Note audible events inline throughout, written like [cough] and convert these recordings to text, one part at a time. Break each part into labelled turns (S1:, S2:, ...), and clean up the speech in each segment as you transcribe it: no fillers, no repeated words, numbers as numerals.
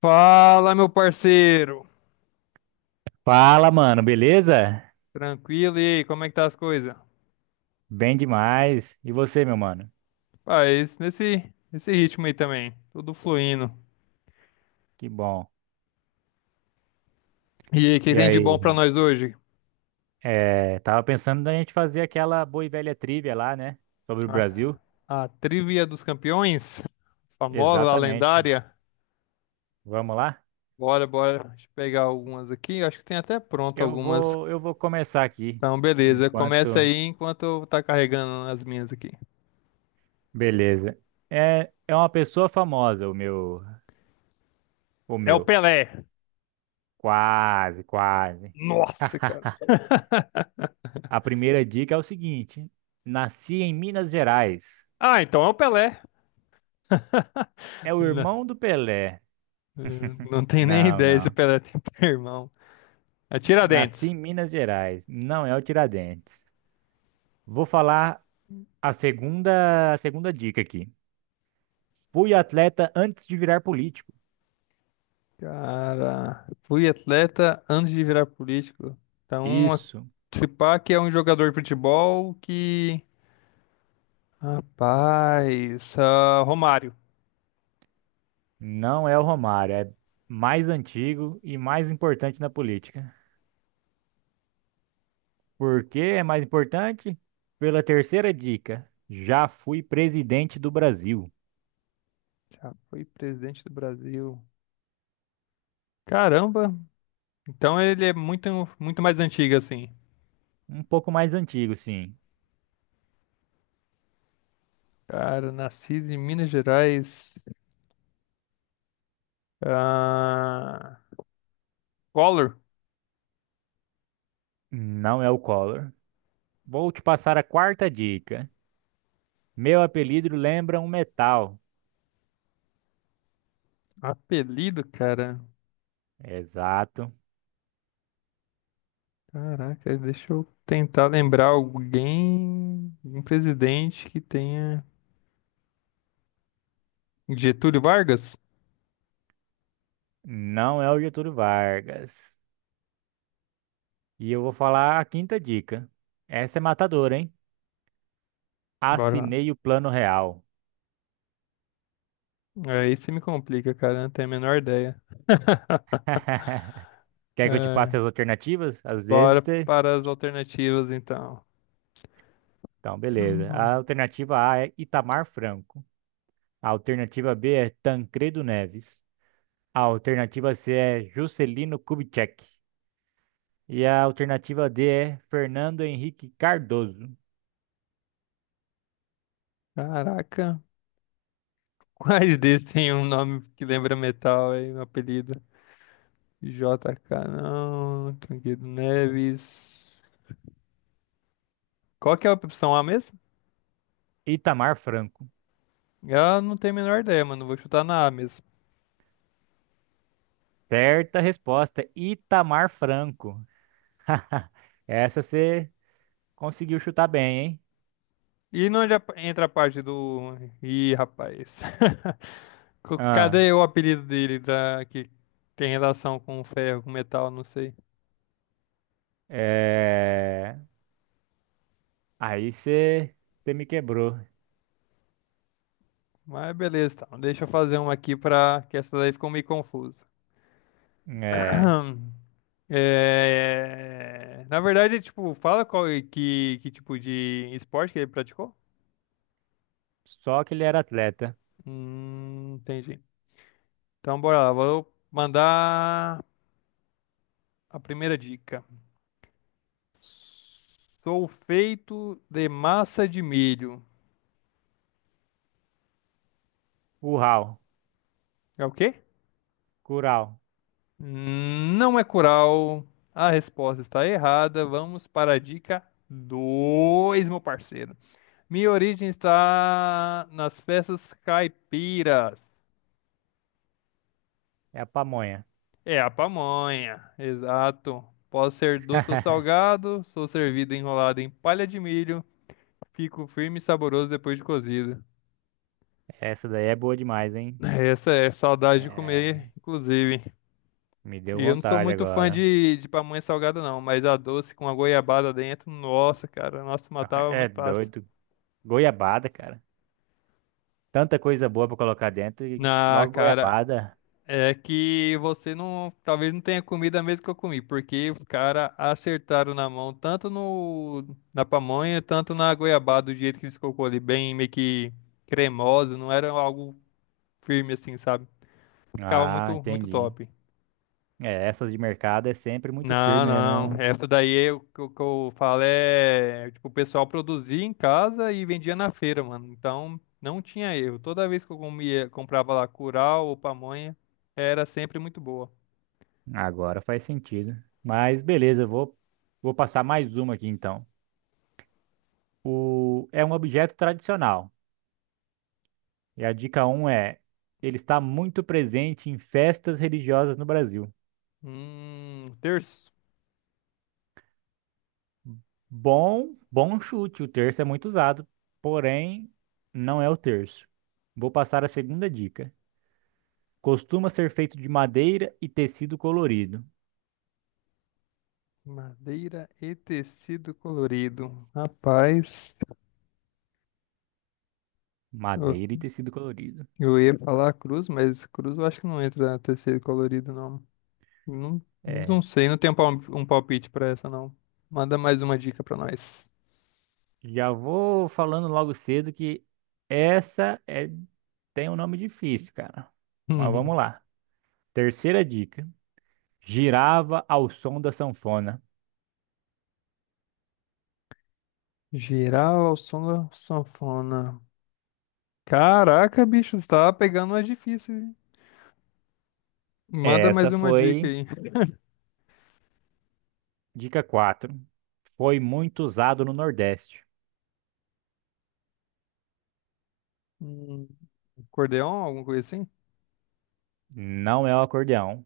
S1: Fala, meu parceiro.
S2: Fala, mano, beleza?
S1: Tranquilo, e aí, como é que tá as coisas? Ah,
S2: Bem demais. E você, meu mano?
S1: faz nesse ritmo aí também, tudo fluindo.
S2: Que bom.
S1: E aí, o que
S2: E
S1: tem de bom
S2: aí?
S1: pra nós hoje?
S2: Tava pensando da gente fazer aquela boa e velha trivia lá, né? Sobre o
S1: A,
S2: Brasil.
S1: a Trivia dos Campeões, famosa, a
S2: Exatamente.
S1: lendária.
S2: Vamos lá?
S1: Bora, bora, deixa eu pegar algumas aqui, acho que tem até pronto
S2: Eu
S1: algumas.
S2: vou, eu vou começar aqui.
S1: Então, beleza, começa
S2: Enquanto.
S1: aí enquanto eu tá carregando as minhas aqui.
S2: Beleza. É uma pessoa famosa, o meu. O
S1: É o
S2: meu.
S1: Pelé.
S2: Quase, quase.
S1: Nossa, cara.
S2: [laughs] A primeira dica é o seguinte: nasci em Minas Gerais.
S1: Ah, então é o Pelé. [laughs]
S2: É o irmão do Pelé.
S1: Não tem nem
S2: Não,
S1: ideia se o
S2: não.
S1: Pelé tem [laughs] irmão. É
S2: Nasci
S1: Tiradentes.
S2: em Minas Gerais. Não é o Tiradentes. Vou falar a segunda dica aqui. Fui atleta antes de virar político.
S1: Cara, fui atleta antes de virar político. Então,
S2: Isso.
S1: se pá que é um jogador de futebol que. Rapaz, ah, Romário.
S2: Não é o Romário. É mais antigo e mais importante na política. Por que é mais importante? Pela terceira dica. Já fui presidente do Brasil.
S1: Já foi presidente do Brasil. Caramba! Então ele é muito mais antigo, assim.
S2: Um pouco mais antigo, sim.
S1: Cara, nascido em Minas Gerais. Ah, Collor.
S2: Não é o Collor. Vou te passar a quarta dica. Meu apelido lembra um metal.
S1: Apelido, cara.
S2: Exato.
S1: Caraca, deixa eu tentar lembrar alguém, um presidente que tenha. Getúlio Vargas?
S2: Não é o Getúlio Vargas. E eu vou falar a quinta dica. Essa é matadora, hein?
S1: Bora lá.
S2: Assinei o plano real.
S1: Aí você me complica, cara. Eu Não tenho a menor ideia. [laughs]
S2: [laughs] Quer que eu te passe
S1: É,
S2: as alternativas? Às vezes
S1: bora
S2: você.
S1: para as alternativas, então.
S2: Então, beleza. A
S1: [clears throat]
S2: alternativa A é Itamar Franco. A alternativa B é Tancredo Neves. A alternativa C é Juscelino Kubitschek. E a alternativa D é Fernando Henrique Cardoso.
S1: Caraca. [laughs] Quais desses tem um nome que lembra metal aí, um apelido? JK, não. Tranquilo Neves. Qual que é a opção A mesmo?
S2: Itamar Franco.
S1: Eu não tenho a menor ideia, mano. Vou chutar na A mesmo.
S2: Certa resposta, Itamar Franco. [laughs] Essa você conseguiu chutar bem, hein?
S1: E não entra a parte do... Ih, rapaz. [laughs]
S2: Ah,
S1: Cadê o apelido dele que tem relação com ferro, com metal, não sei.
S2: é... Aí você me quebrou.
S1: Mas beleza, então. Deixa eu fazer uma aqui pra que essa daí ficou meio confusa.
S2: É...
S1: [clears throat] É, na verdade, tipo, fala que tipo de esporte que ele praticou?
S2: Só que ele era atleta.
S1: Entendi. Então bora lá, vou mandar a primeira dica. Sou feito de massa de milho.
S2: Uau,
S1: É o quê?
S2: curau,
S1: Não é coral. A resposta está errada. Vamos para a dica 2, meu parceiro. Minha origem está nas festas caipiras.
S2: é a pamonha.
S1: É a pamonha, exato. Posso ser doce ou
S2: [laughs]
S1: salgado, sou servido enrolado em palha de milho, fico firme e saboroso depois de cozido.
S2: Essa daí é boa demais,
S1: [laughs]
S2: hein?
S1: Essa é saudade de
S2: É...
S1: comer, inclusive.
S2: Me deu
S1: E eu não sou
S2: vontade
S1: muito fã
S2: agora.
S1: de pamonha salgada, não, mas a doce com a goiabada dentro, nossa, cara, nossa, matava
S2: É
S1: muito fácil.
S2: doido. Goiabada, cara. Tanta coisa boa pra colocar dentro e
S1: Na,
S2: logo
S1: cara,
S2: goiabada.
S1: é que você não, talvez não tenha comido a mesma que eu comi, porque os cara acertaram na mão, tanto no, na pamonha, tanto na goiabada, do jeito que eles colocou ali, bem meio que cremosa, não era algo firme assim, sabe? Ficava
S2: Ah,
S1: muito
S2: entendi.
S1: top.
S2: É, essas de mercado é sempre muito
S1: Não,
S2: firme, né?
S1: não,
S2: Não.
S1: não. Essa daí é o que eu falo é, tipo, o pessoal produzia em casa e vendia na feira, mano. Então, não tinha erro. Toda vez que eu comia, comprava lá curau ou pamonha, era sempre muito boa.
S2: Agora faz sentido. Mas beleza, vou passar mais uma aqui então. O, é um objeto tradicional. E a dica um é: ele está muito presente em festas religiosas no Brasil.
S1: Terço.
S2: Bom, bom chute, o terço é muito usado, porém não é o terço. Vou passar a segunda dica. Costuma ser feito de madeira e tecido colorido.
S1: Madeira e tecido colorido. Rapaz, eu,
S2: Madeira e tecido colorido.
S1: eu ia falar cruz, mas cruz eu acho que não entra na tecido colorido, não. Não,
S2: É,
S1: não sei, não tenho um palpite pra essa, não. Manda mais uma dica pra nós.
S2: Já vou falando logo cedo que essa é tem um nome difícil, cara. Mas vamos
S1: [laughs]
S2: lá. Terceira dica. Girava ao som da sanfona.
S1: Girar ao som da sanfona. Caraca, bicho, você tá pegando mais difícil, hein? Manda mais
S2: Essa
S1: uma dica
S2: foi
S1: aí.
S2: dica 4. Foi muito usado no Nordeste.
S1: Hum, acordeon, alguma coisa assim?
S2: Não é o acordeão.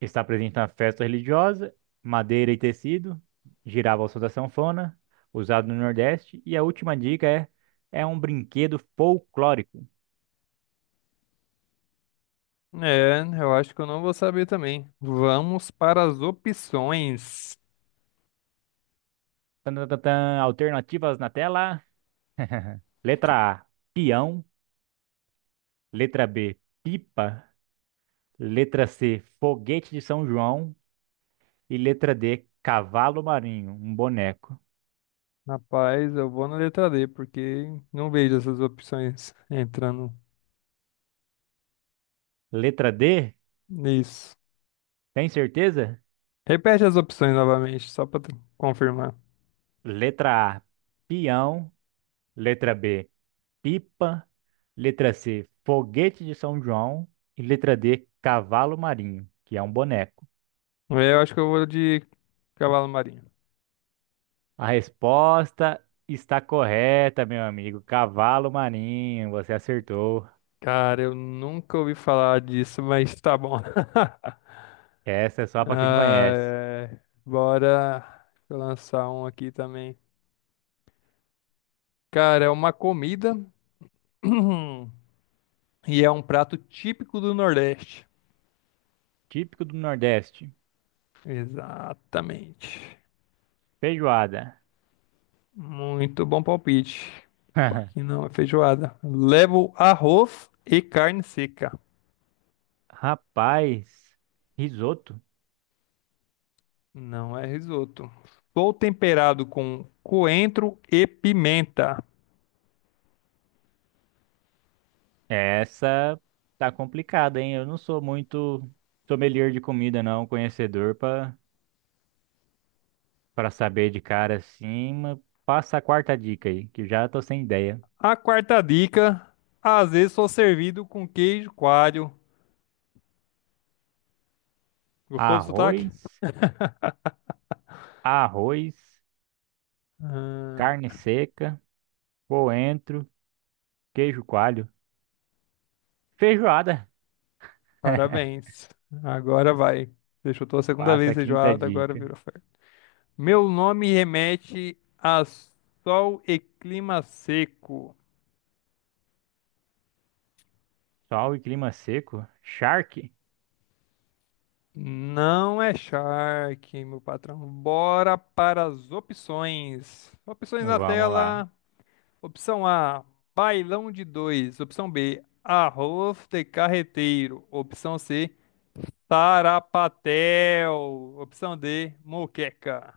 S2: Está presente na festa religiosa, madeira e tecido. Girava ao som da sanfona, usado no Nordeste. E a última dica é um brinquedo folclórico.
S1: É, eu acho que eu não vou saber também. Vamos para as opções.
S2: Tan, tan, tan, tan. Alternativas na tela. [laughs] Letra A, peão. Letra B, pipa. Letra C, foguete de São João. E letra D, cavalo marinho, um boneco.
S1: Rapaz, eu vou na letra D, porque não vejo essas opções entrando
S2: Letra D,
S1: nisso.
S2: tem certeza?
S1: Repete as opções novamente, só para confirmar.
S2: Letra A, peão. Letra B, pipa. Letra C, foguete de São João. E letra D, cavalo marinho, que é um boneco.
S1: É, eu acho que eu vou de cavalo marinho.
S2: A resposta está correta, meu amigo. Cavalo marinho, você acertou.
S1: Cara, eu nunca ouvi falar disso, mas tá bom. [laughs]
S2: Essa é só para quem
S1: Ah,
S2: conhece.
S1: é. Bora, deixa eu lançar um aqui também. Cara, é uma comida [clears throat] e é um prato típico do Nordeste.
S2: Típico do Nordeste.
S1: Exatamente.
S2: Feijoada.
S1: Muito bom palpite. Só que
S2: [laughs]
S1: não é feijoada. Levo arroz e carne seca.
S2: Rapaz, risoto.
S1: Não é risoto. Sou temperado com coentro e pimenta.
S2: Essa tá complicada, hein? Eu não sou muito sommelier de comida, não, conhecedor pra para saber de cara assim, mas passa a quarta dica aí, que já tô sem ideia.
S1: A quarta dica, às vezes sou servido com queijo coalho. Gostou do sotaque?
S2: Arroz, arroz, carne
S1: Ah,
S2: seca, coentro, queijo coalho. Feijoada. [laughs]
S1: parabéns. Agora vai. Você chutou a segunda
S2: Passa
S1: vez
S2: a quinta
S1: feijoada, agora
S2: dica.
S1: virou ferro. Meu nome remete a sol e clima seco.
S2: Sol e clima seco. Charque.
S1: Não é shark, meu patrão. Bora para as opções. Opções na
S2: Vamos lá.
S1: tela. Opção A, bailão de dois. Opção B, arroz de carreteiro. Opção C, tarapatel. Opção D, moqueca.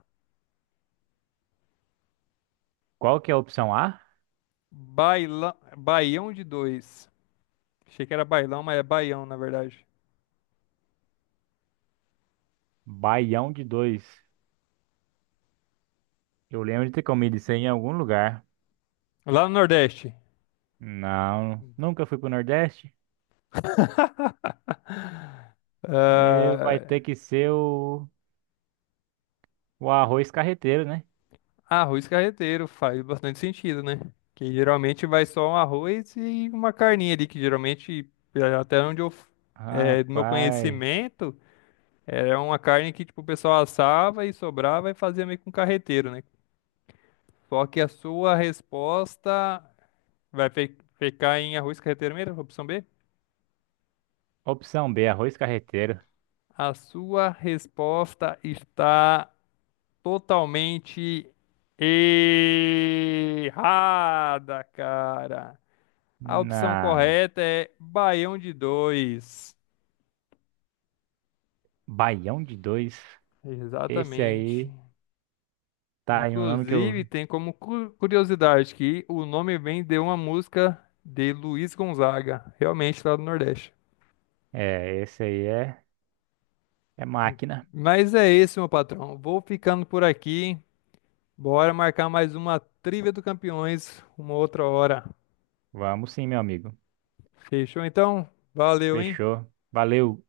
S2: Qual que é a opção A?
S1: Bailão, baião de dois. Achei que era bailão, mas é baião, na verdade.
S2: Baião de dois. Eu lembro de ter comido isso aí em algum lugar.
S1: Lá no Nordeste.
S2: Não, nunca fui pro Nordeste. É, vai ter
S1: Ah,
S2: que ser o arroz carreteiro, né?
S1: arroz carreteiro faz bastante sentido, né? Que geralmente vai só um arroz e uma carninha ali, que geralmente, até onde é, do meu
S2: Rapaz.
S1: conhecimento, era uma carne que tipo, o pessoal assava e sobrava e fazia meio com carreteiro, né? Só que a sua resposta vai ficar em arroz carreteiro mesmo, opção B?
S2: Opção B, arroz carreteiro.
S1: A sua resposta está totalmente errada, cara. A
S2: Na
S1: opção correta é baião de dois.
S2: Baião de dois. Esse
S1: Exatamente.
S2: aí tá aí um nome que eu.
S1: Inclusive, tem como curiosidade que o nome vem de uma música de Luiz Gonzaga, realmente lá do Nordeste.
S2: Esse aí é máquina.
S1: Mas é isso, meu patrão. Vou ficando por aqui. Bora marcar mais uma Trivia do Campeões uma outra hora.
S2: Vamos sim, meu amigo.
S1: Fechou então? Valeu, hein?
S2: Fechou. Valeu.